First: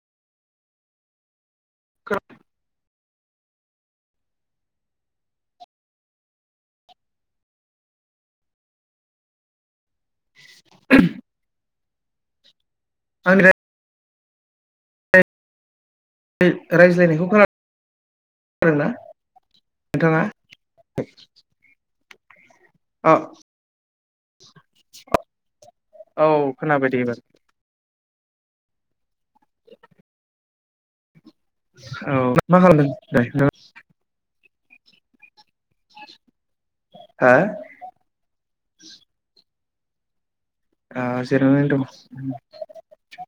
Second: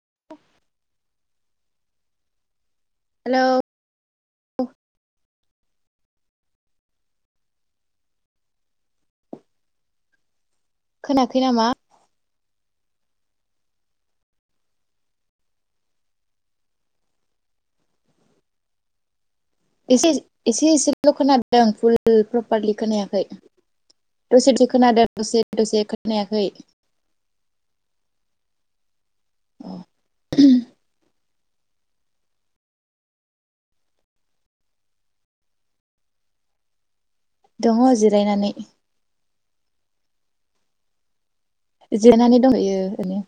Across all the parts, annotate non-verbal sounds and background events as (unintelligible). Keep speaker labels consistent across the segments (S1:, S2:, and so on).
S1: (inaudible)
S2: खोना
S1: हेलौ
S2: (inaudible)
S1: खोनायाखै नामा?
S2: आंनिफ्राय रायज्लायनायखौ खोनादोंना?
S1: एसे
S2: नोंथाङा?
S1: एसेल' खोनादों फुल न (unintelligible) (unintelligible)
S2: औ
S1: खोनायाखै। दसे खोनादों दसे दसे
S2: औ
S1: खोनायाखै
S2: खोनाबायदे एबार।
S1: अ
S2: औ मा खालामदों (unintelligible) (inaudible)
S1: दङ जिरायनानै।
S2: आ जिरायनानै दंङ।
S1: जिरायनानै
S2: (inaudible)
S1: दंहैयो ओरैनो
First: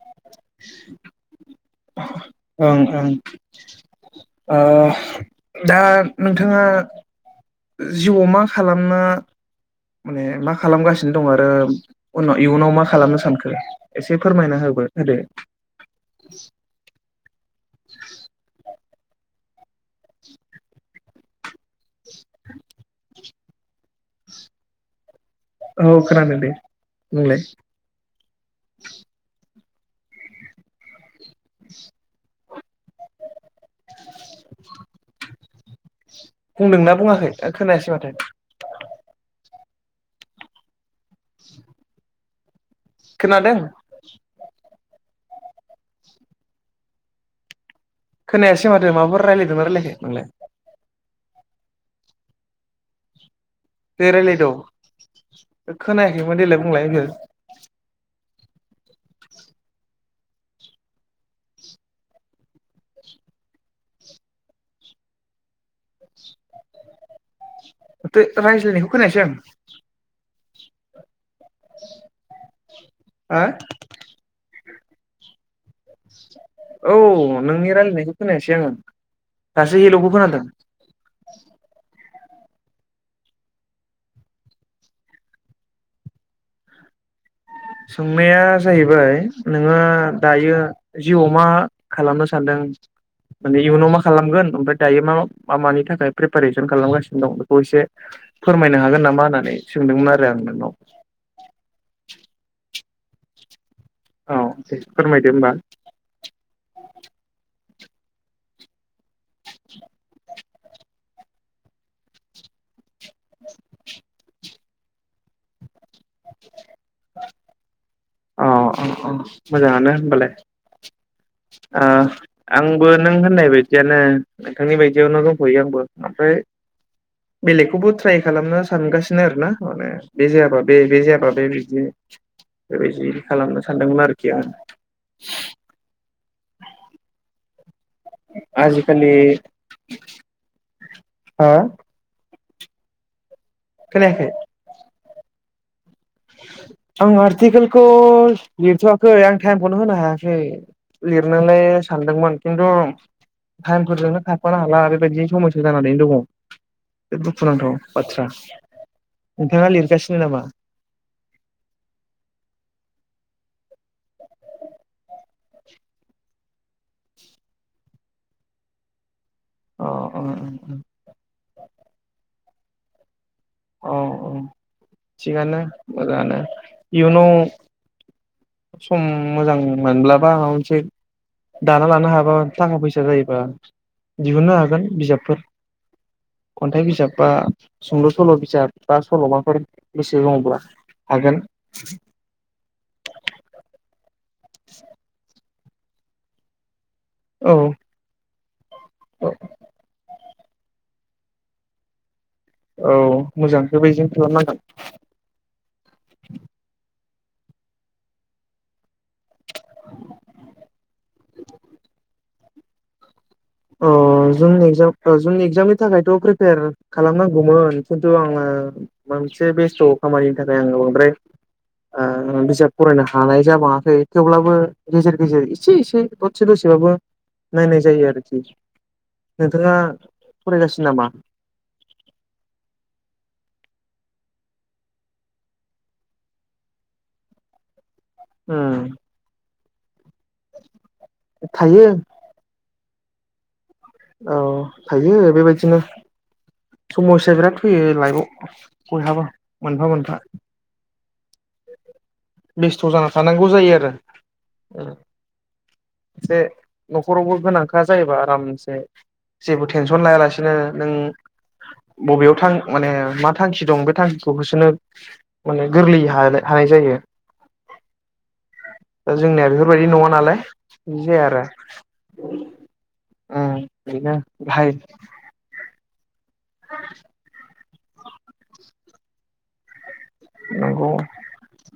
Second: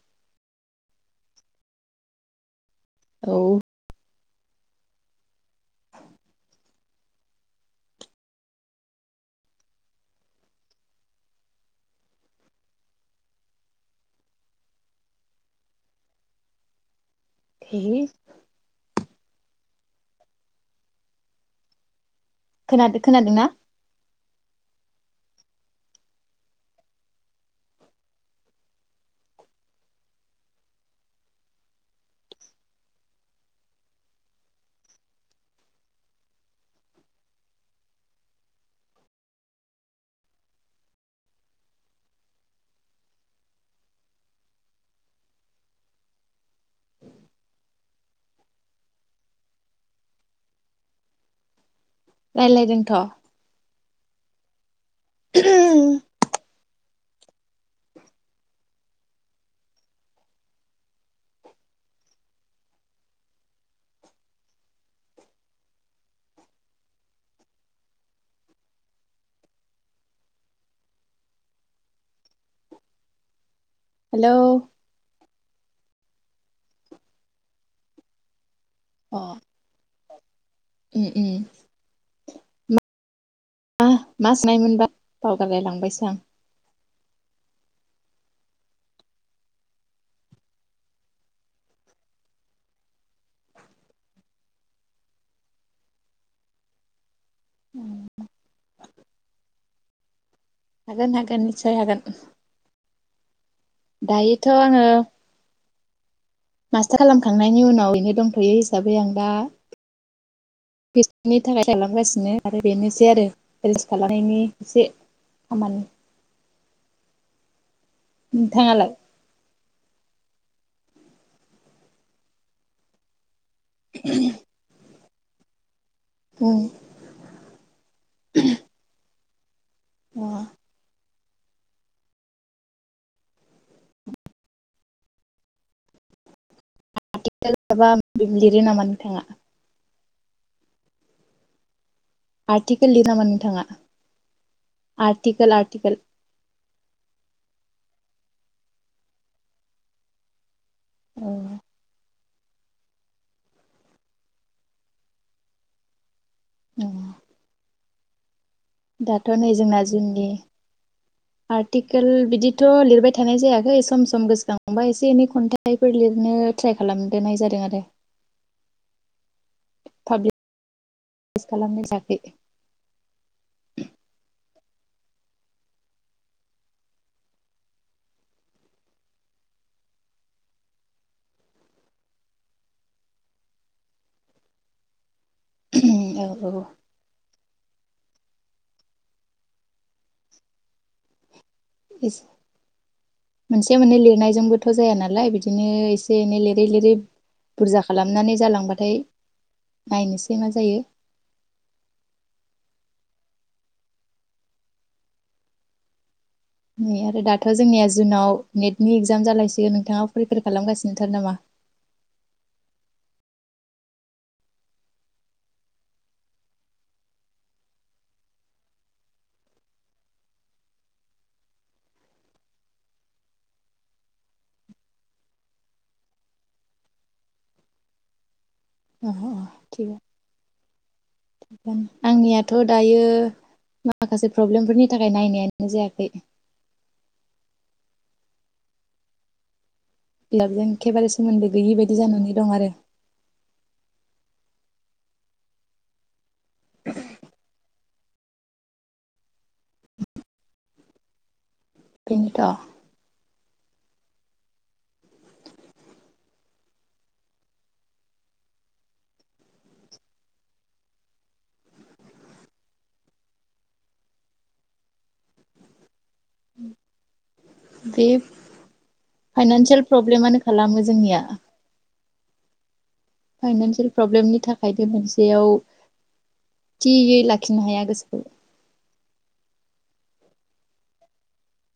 S2: ओं ओं
S1: औ
S2: ओ दा नोंथाङा जिउआव मा खालामनो माने मा खालामगासिनो दं आरो उनाव इयुनाव मा खालामनो सानखो एसे फोरमायना होबो होदो।
S1: (unintelligible) खोनादो खोनादोंना?
S2: औ खोनादों दे बुंलाय। (inaudible) बुंदोंना बुङाखै ओ खोनायासै माथो। खोनादों? खोनायासै माथो माबाफोर रायलायदों ना रायलायाखै नोंलाय
S1: रायलायदोंथ'
S2: दे रायलायद
S1: हेलौ
S2: खोनायाखैमोन देलाय बुंलाय (unintelligible) ओमफ्राय रायज्लायनायखौ खोनायासै आं हा औ नोंनि रायलायनायखौ खोनायासै आङो।
S1: अ
S2: दासो हेलौखौ खोनादों
S1: उम उम मा मा सोंनायमोनबा बावगारलाय लांबायसो आं।
S2: सोंनाया जाहैबाय नोङो दायो जिउआव मा खालामनो सानदों माने इयुनाव मा खालामगोन ओमफ्राय दायो मा मा मानि थाखाय प्रिपेरेसन खालामगासिनो दं बेखौ एसे फोरमायनो हागोन नामा होननानै सोंदोंमोन आरो आं नोंनाव
S1: हागोन हागोन निस्सय हागोन।
S2: औ
S1: दायोथ'
S2: दे
S1: आङो
S2: फोरमायदो होमबा
S1: मास्टार खालामखांनायनि उनाव इदि दंथ'यो हिसाबै आं दा। (unintelligible) से आरो रिल्स खालामनायनि एसे खामानि
S2: (inaudible) औ औ
S1: नोंथाङालाय
S2: औ मोजाङानो होनबालाय। ओ आंबो नों होननाय बाय दियानो नोंथांनिबाय बेयावनो दंथयो आंबो। ओमफ्राय
S1: बुं
S2: बेलेगखौबो ट्राइ खालामनो सानगासि नो आरो ना? माने बे जायाबा बे बे जायाबा बे बिदि बेबायदि खालामनो सानदोंमोन आरोखि आङो।
S1: माबा माबि लिरो नामा
S2: आजिखालि
S1: नोंथाङा?
S2: हा
S1: आर्टिकेल लिरो नामा नोंथाङा?
S2: खोनायाखै।
S1: आर्टिकोल आर्टिकोल
S2: आं आर्टिकेलखौ लिरथवाखै आं टाइमखौनो होनो हायाखै।
S1: अ
S2: लिरनोलाय सानदोंमोन। खिन्थु टाइमफोरजोंनो खारफानो हाला ओरैबायदि समयसा जानानैनो दङ।
S1: अ
S2: बिराद दुखुनांथाव। आतसा।
S1: दाथ' नै जोंना जुननि आर्टिकेल बिदिथ' लिरबाय थानाय जायाखै सम सम गोसोखांबा एसे एनै खन्थाइफोर लिरनो ट्राइ खालामग्रोनाय जादों आरो।
S2: अह अह उम उम।
S1: (unintelligible) खालामनो जायाखै।
S2: अ अ थिगानो मोजाङानो इयुनाव सम मोजां मोनब्लाबा माबा मोनसे दाना लानो हाबा थाखा फैसा जायोबा दिहुननो हागोन बिजाबफोर।
S1: औ औ
S2: खन्थाइ बिजाब बा सुंद सल' बिजाब बा सल'माफोर गोसो दङब्ला हागोन।
S1: मोनसे मोननै लिरनाय जोंबोथ' जाया नालाय बिदि बिदिनो एसे एनै लिरै लिरै
S2: औ
S1: बुरजा खालामनानै जालां ओमफ्राय नायनोसै ओमफ्राय मा जायो
S2: औ मोजां बेबादिनो खालामनांगोन।
S1: नै आरो दाथ' जोंनिया जुनाव नेटनि एक्जाम जागायसिगोन दायो नोंथाङा प्रिपेयार खालामगासिनो थादो नामा?
S2: ओ जुननि एकजाम ओ जुननि एकजामनि थाखायथ' प्रिपेयार खालामनांगौमोन खिन्थु आङो मोनसे बेस्थ खामानिनि थाखाय आङो बांद्राय ओ बिजाब फरायनो हानाय जाबाङाखै थेवब्लाबो गेजेर गेजेर एसे एसे दसे दसेबाबो नायनाय जायो आरो। खि
S1: अ अ थिगानो
S2: नामा
S1: थिगानो, आंनियाथ' दायो यो माखासे प्रब्लेमफोरनि थाखाय नायनायानो जायाखै।
S2: ओम
S1: बिलाबजों एखेबारे सोमोन्दो गैयि
S2: थायो
S1: बायदि जानानै दं आरो।
S2: औ थायो बेबायदिनो समयसा बिराद फैयो लाइफआव बयहाबा मोनफा मोनफा।
S1: बेनोथ'
S2: बेस्थ' जाना था नांगौ जायो आरो ओम। एसे न'खरावबो गोनांखा जायोबा आरामसे जेबो टेनसन लायालासेनो नों बबेयाव थां माने मा थांखि दं बे थांखिखौ होसोनो माने गोरलै हानो हानाय जायो।
S1: बे
S2: दा जोंनिया
S1: फाइनानसियेल
S2: बेफोरबायदि नङा नालाय
S1: प्रब्लेमानो खालाम
S2: बिदि जाया आरो। (inaudible)
S1: फाइनान्सियेल
S2: बेनो
S1: प्रब्लेमनि
S2: बाहाय
S1: थाखाय बे मोनसेयाव थियै लाखिनो हाया। गोसोखौ।
S2: नंगौ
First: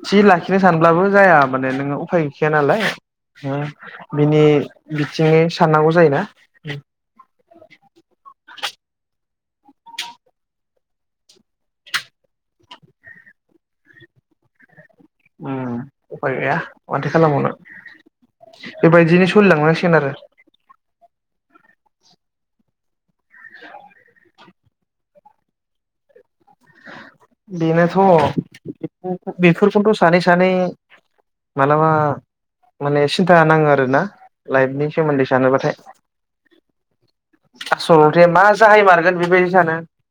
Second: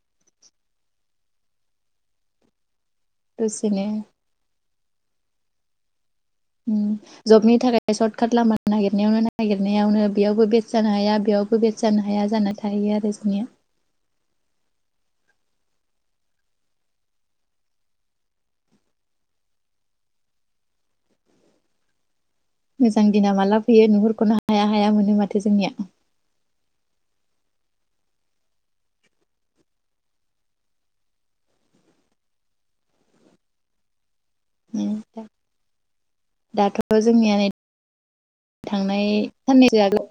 S2: थि लाखिनो सानब्लाबो जाया माने नोङो उफाय गैखाया नालाय। होम
S1: दसेनो
S2: बिनि बिथिङै साननांगौ जायोना।
S1: ओम, जबनि थाखाय सर्ट काट लामा नागिरनायावनो नागिरनायावनो बेयावबो बेसे जानो हाया बेयावबो बेट जानो हाया जाना थाहैयो आरो जोंनिया।
S2: उफाय गैया माथो खालामबावनो बेबायदिनो सोलिलांनांसिगोन आरो।
S1: (unintelligible) जां दिना माला फयो नुहरखौनो हा हाया हाया मोनो माथो जोंनिया।
S2: बेनोथ' बेफोरखौथ' सानै सानै मालाबा माने सिन्था नाङो आरोना लाइफनि सोमोन्दै सानोबाथाय।
S1: दाथ' जोंनिया नै
S2: ओमफ्राय मा
S1: थांनाय
S2: जाहायमारगोन बेबायदि सानो।
S1: साननैसो आगोल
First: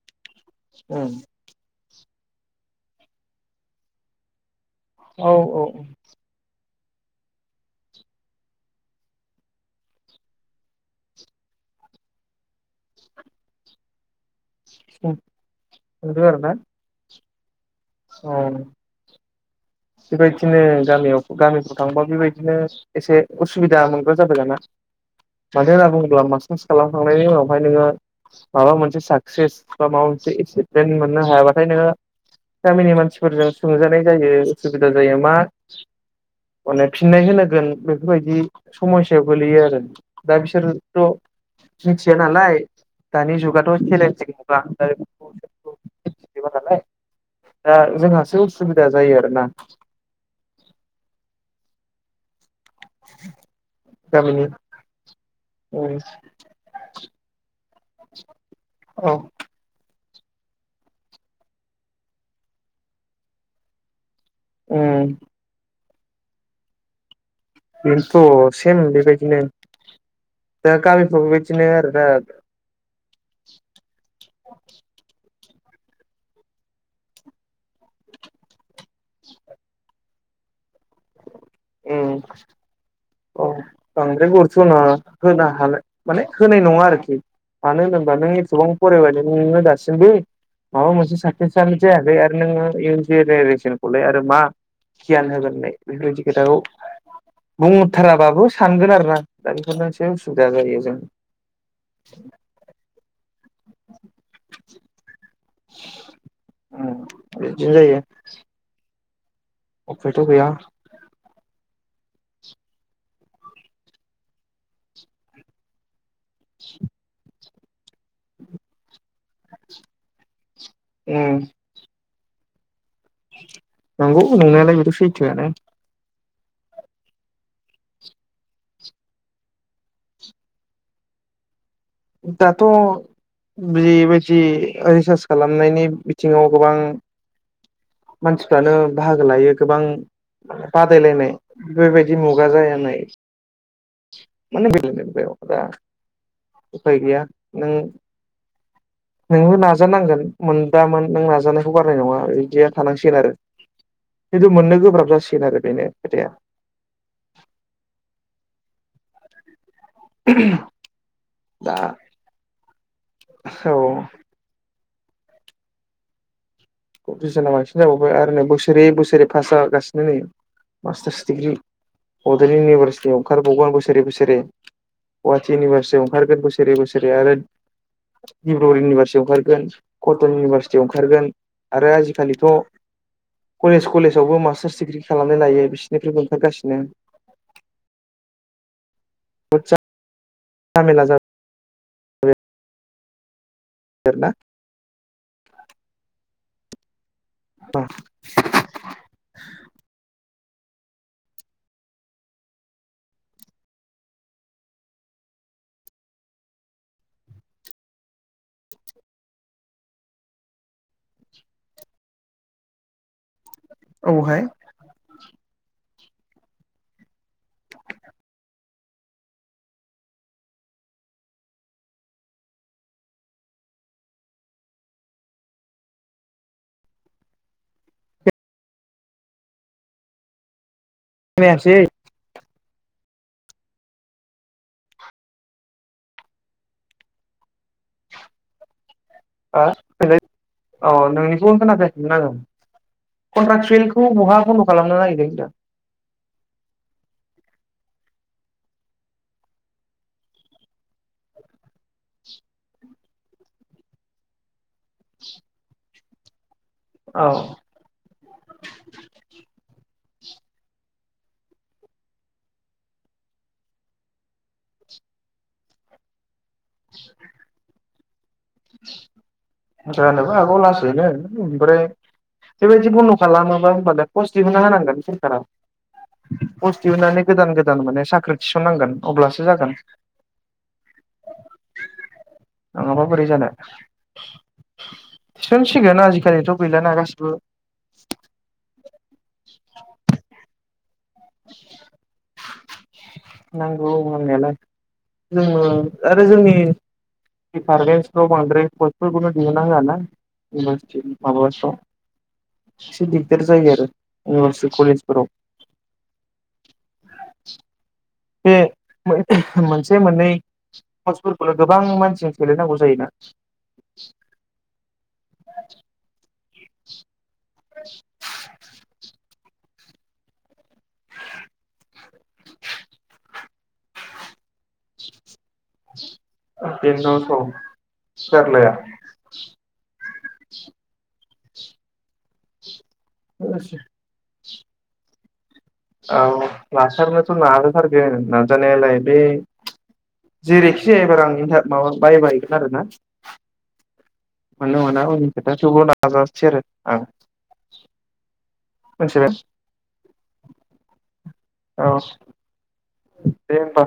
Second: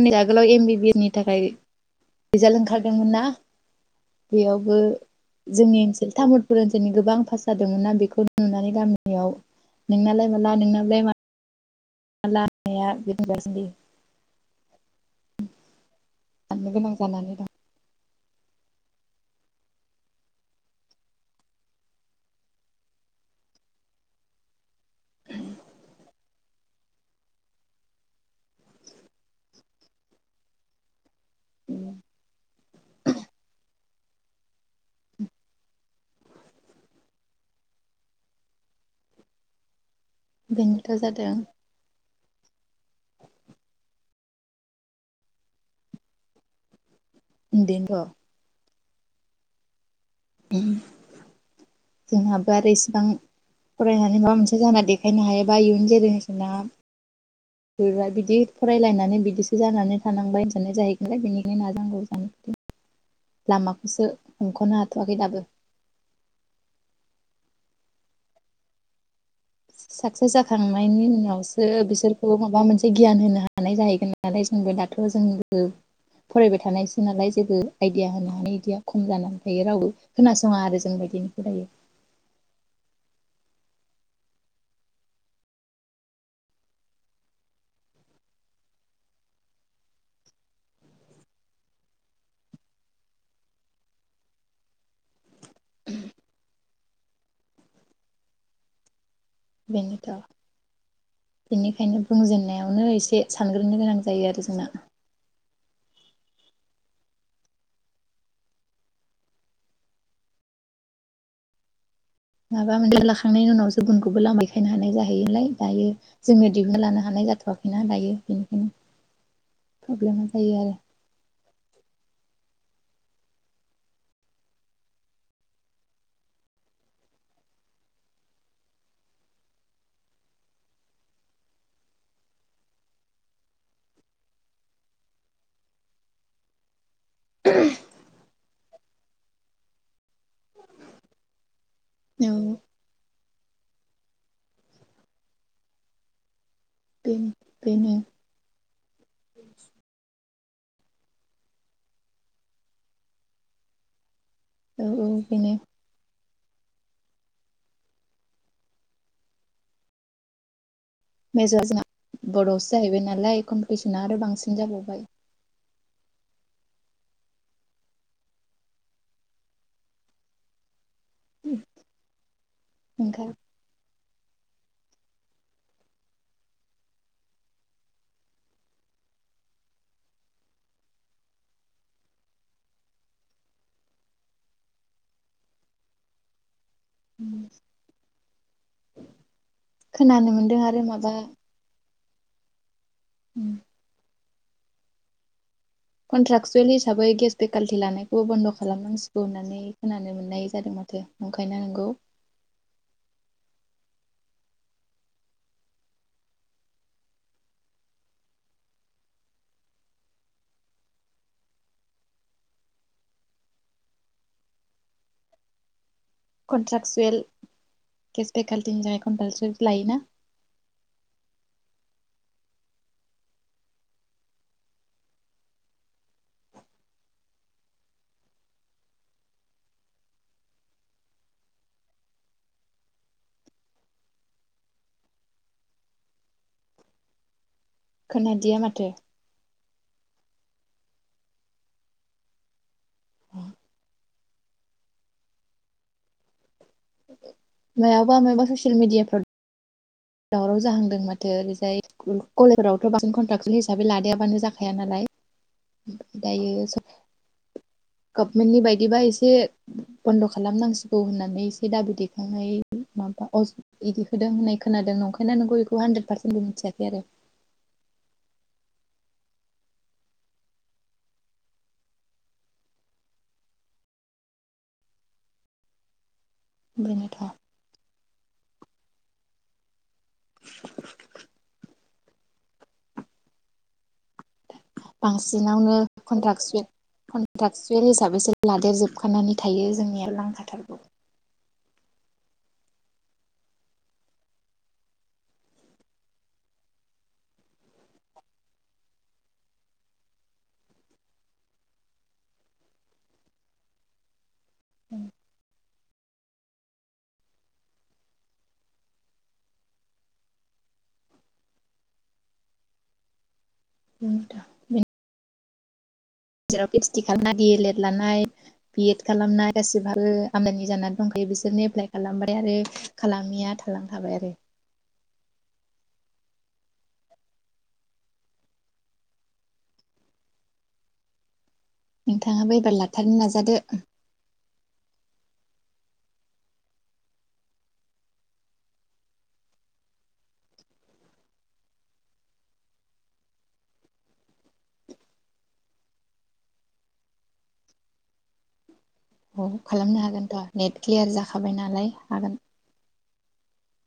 S1: (unintelligible) आगोलाव एम बि बि एस नि थाखाय रिजाल्ट ओंखारदोंमोन ना बेयाव बो
S2: औ औ
S1: जोंनि ओनोल तामुलपुर ओनसोल जोंनि गोबां पास जादोंमोन ना बेखौ नुनानै गामियाव नोंनालाय माला नोंनाबलाय मा‌‌ माला (unintelligible) साननो गोनां जानानै दं
S2: (unintelligible) अ बेबायदिनो गामियाव गामिफ्राव थांबा बेबायदिनो एसे उसुबिदा मोनग्रा जाबाय दाना मानो होनना बुङोब्ला मास्टार्स खालामखांनायनि उनावहाय नोङो माबा मोनसे साक्सेस बा माबा मोनसे एसिभमेन्ट मोन मोननो हायाबाथाय नोङो मानसिफोरजों सोंजानाय जायो उसुबिदा जायो मा माने फिननाय होनांगोन बेफोरबायदि समयसायाव गोलैयो आरो दा
S1: बेनोथ' जादों
S2: बिसोरथ' (unintelligible) थिया नालाय दानि जुगाथ' चेलेन्जनि‌ मुगा (unintelligible) नालाय दा
S1: बेनोथ'
S2: जोंहासो उस सुबिदा जायो आरो ना।
S1: जोंहा बे आरो इसेबां फरायनानै माबा
S2: गामिनि
S1: मोनसे जाना देखायनो हायोबा इयुन
S2: उम
S1: जेनेरेसना सोरबा बिदि
S2: औ
S1: फरायलायनानै बिदिसो जानानै थानांबाय होनानाय जाहैगोनलाय बेनिखायनो (unintelligible) लामाखौसो हमख'नो
S2: उम
S1: हाथ'वाखै दाबो।
S2: बेनोथ' सेम बेबायद‌
S1: साक्सेस जाखांनायनि
S2: बेबायदिनो
S1: उनावसो
S2: आरोना
S1: बिसोरखौ माबा मोनसे गियान होनो हानाय जाहैगोन। नालाय जोंबो दाथ' जों फरायबाय थानायसो नालाय जेबो आइदिया होनो हानाय‌ इदिया खम जानानै थायो रावबो खोनासङा आरो (unintelligible)
S2: उम औ बांद्राय गुरुतनाङा होनो हानाय माने होनाय नङा आरोखि मानो होनोबा नों एथबां फरायबायानो नोङो दासिमबो माबा मोनसे साक्सेस यानो जायाखै आरो नोङो इयुन जेनेरेसनखौलाय आरो मा गियान होगोनलाय। बेफोरबायदि खोथाखौ बुंहथाराबाबो सानगोन आरो ना दा बेफोरनो
S1: बेनोथ'
S2: एसे उसुबिदा जायो जों
S1: बेनिखायनो बुंजेननायावनो एसे सानग्रोनो गोनां जायो आरो जोंना
S2: उम बेबादि जायो उफायथ' गैया
S1: माबा मोनसे लाखांनायनि उनावसो गुबुनखौबो लामा देखायनो हानाय जाहैयो नालाय दायो जोङो दिहुनालानो हानाय जाथ'वा ना दायो बेनिखायनो प्रब्लेमा जायो आरो।
S2: ओम नंगौ नंनायालाय बेथ' सैथोआनो दाथ बेबायदि रिसार्च खालामनायनि बिथिङाव गोबां
S1: (inaudible)
S2: मानसिफ्रानो बाहागो लायो गोबां बादायलायनाय बेफोरबायदि मुगा
S1: औ
S2: जाया नाय माने (unintelligible) उफाय गैया
S1: बेनो
S2: नों
S1: बेनो
S2: नोंबो नाजानांगोन मोन दामोन नों नाजानायखौ गारनाय नङा इदिया थानांसिगोन आरो। खिन्थु मोननो
S1: औ औ
S2: गोब्राब जासिगोन आरो बेनो खोथाया। (inaudible)
S1: (unintelligible)
S2: दा
S1: जोंआ बर'आवसो जाहैबाय नालाय
S2: औ
S1: कम्पिटिसना आरो बांसिन जाबावबाय।
S2: कम्पिटिसना बांसिन जाबावबाय आरो नै बोसोरै बोसोरै पास जागासिनो नै मास्टार्स डिग्रि बड'लेण्ड इउनिभारसिटियाव
S1: ओंखाय
S2: ओंखारबावगोन बोसोरे बोसोरे गुवाहाटि इउनिभारसिटियाव ओंखारगोन बोसोरे बोसोरे आरो डिब्रुगर इउनिभारसिटियाव ओंखारगोन कटन इउनिभारसिटियाव ओंखारगोन। आरो आजिखालिथ' कलेज कलेजावबो मास्टार्स डिग्रि खालामनाय लायो बिसोरनिफ्रायबो ओंखारगासिनो।
S1: उम
S2: (unintelligible)
S1: (unintelligible) मोनदों आरो
S2: जामेला
S1: माबा
S2: जाबाय
S1: उम
S2: (unintelligible)
S1: कनट्राक्टसुएल हिसाब बै गेस फेकाल्टि लानायखौबो बन्द' खालामनांसिगौ होननानै खोनानो मोननाय जादों माथो ओंखायनो नंगौ
S2: औहाय
S1: कन्ट्राकसुएल गेस फेकाल्टिनि थाखाय कनट्राक्टसुएलखौ लायोना।
S2: खोनायासै
S1: खोनादिया माथो
S2: (unintelligible) अ नोंनिखौ खोनागासिमोन आगोन कन्ट्राक्सुवेलखौ बहा बन्द खालामनो नागिरदों दा
S1: मायाबा मायबा ससेल मिडियाफोर दावराव जाहांदों माथो ओरैजाय (unintelligible) हिसाबै लादायाबानो जा हाया नालाय दायो
S2: होनदों औ
S1: गपमेननि बायदिबा एसे बन्द खालामनांसिगौ होननानै एसे दाबि दैखांनाय माबा अ (unintelligible) होननाय खोनादोंं नंखायना नोंगौ बेखौ हान्द्रेद पार्सेन्बो मिथिया खै आरो
S2: जानोबो आगौ लासैनो ओमफ्राय बेबायदि बन्द खालामोबा होनबाना कस दिहुनना होनांगोन सोरखारा पस्ट दिहुननानै
S1: ओमफ्रायनोथ'
S2: गोदान गोदान माने साख्रि थिसननांगोन अब्लासो जागोन नङाबा बोरै जानो (inaudible)
S1: बांसिनावनो
S2: थिसनसिगोन आजिखालिथ'
S1: कन्टासुवे
S2: गैलाना गासिबो
S1: कन्टाकसुयेल हिसाबैसो लादेर जोबखानानै थायो जोंनिया लांखाथार
S2: नांगौ होननायालाय जोंनो आरो जोंनि दिपार्मेन्सफ्राव बांद्राय पसफोरखौनो दिहुनना होआ ना इउनिभारसिटि माबाफ्राव एसे दिगदार जायो आरो इउनिभारसिटि कलेजफोराव बे मोनसे मोननै (unintelligible) फोरखौल गोबां मानसि सेलाय नांगौ जायोना
S1: उम दा
S2: (unintelligible)
S1: जेराव पिओइसडि खालामनाय डि एलएड लानाय बिएड खालामनाय (unintelligible) आमोनि जाना दंखायो बिसोरनि एप्लाइ खालामबाय आरो खालामिया थालांखाबाय आरो
S2: बेनथ जारलाया
S1: नोंथाङाबो एबार ला थारनो नाजादो
S2: औ लाथारनोथ नाजाथारगोन नाजानायालाय बे जेरैखि जायाएबार एन्थ माबा बायबायगोन आरोना मोनो मोना उननि खोथा थेवबो नाजासै आरो आं मिथिबाय
S1: अं खालामनो हागोनथा नेट क्लियार जाखाबायना
S2: औ
S1: लाय हागोन
S2: दे ओमबा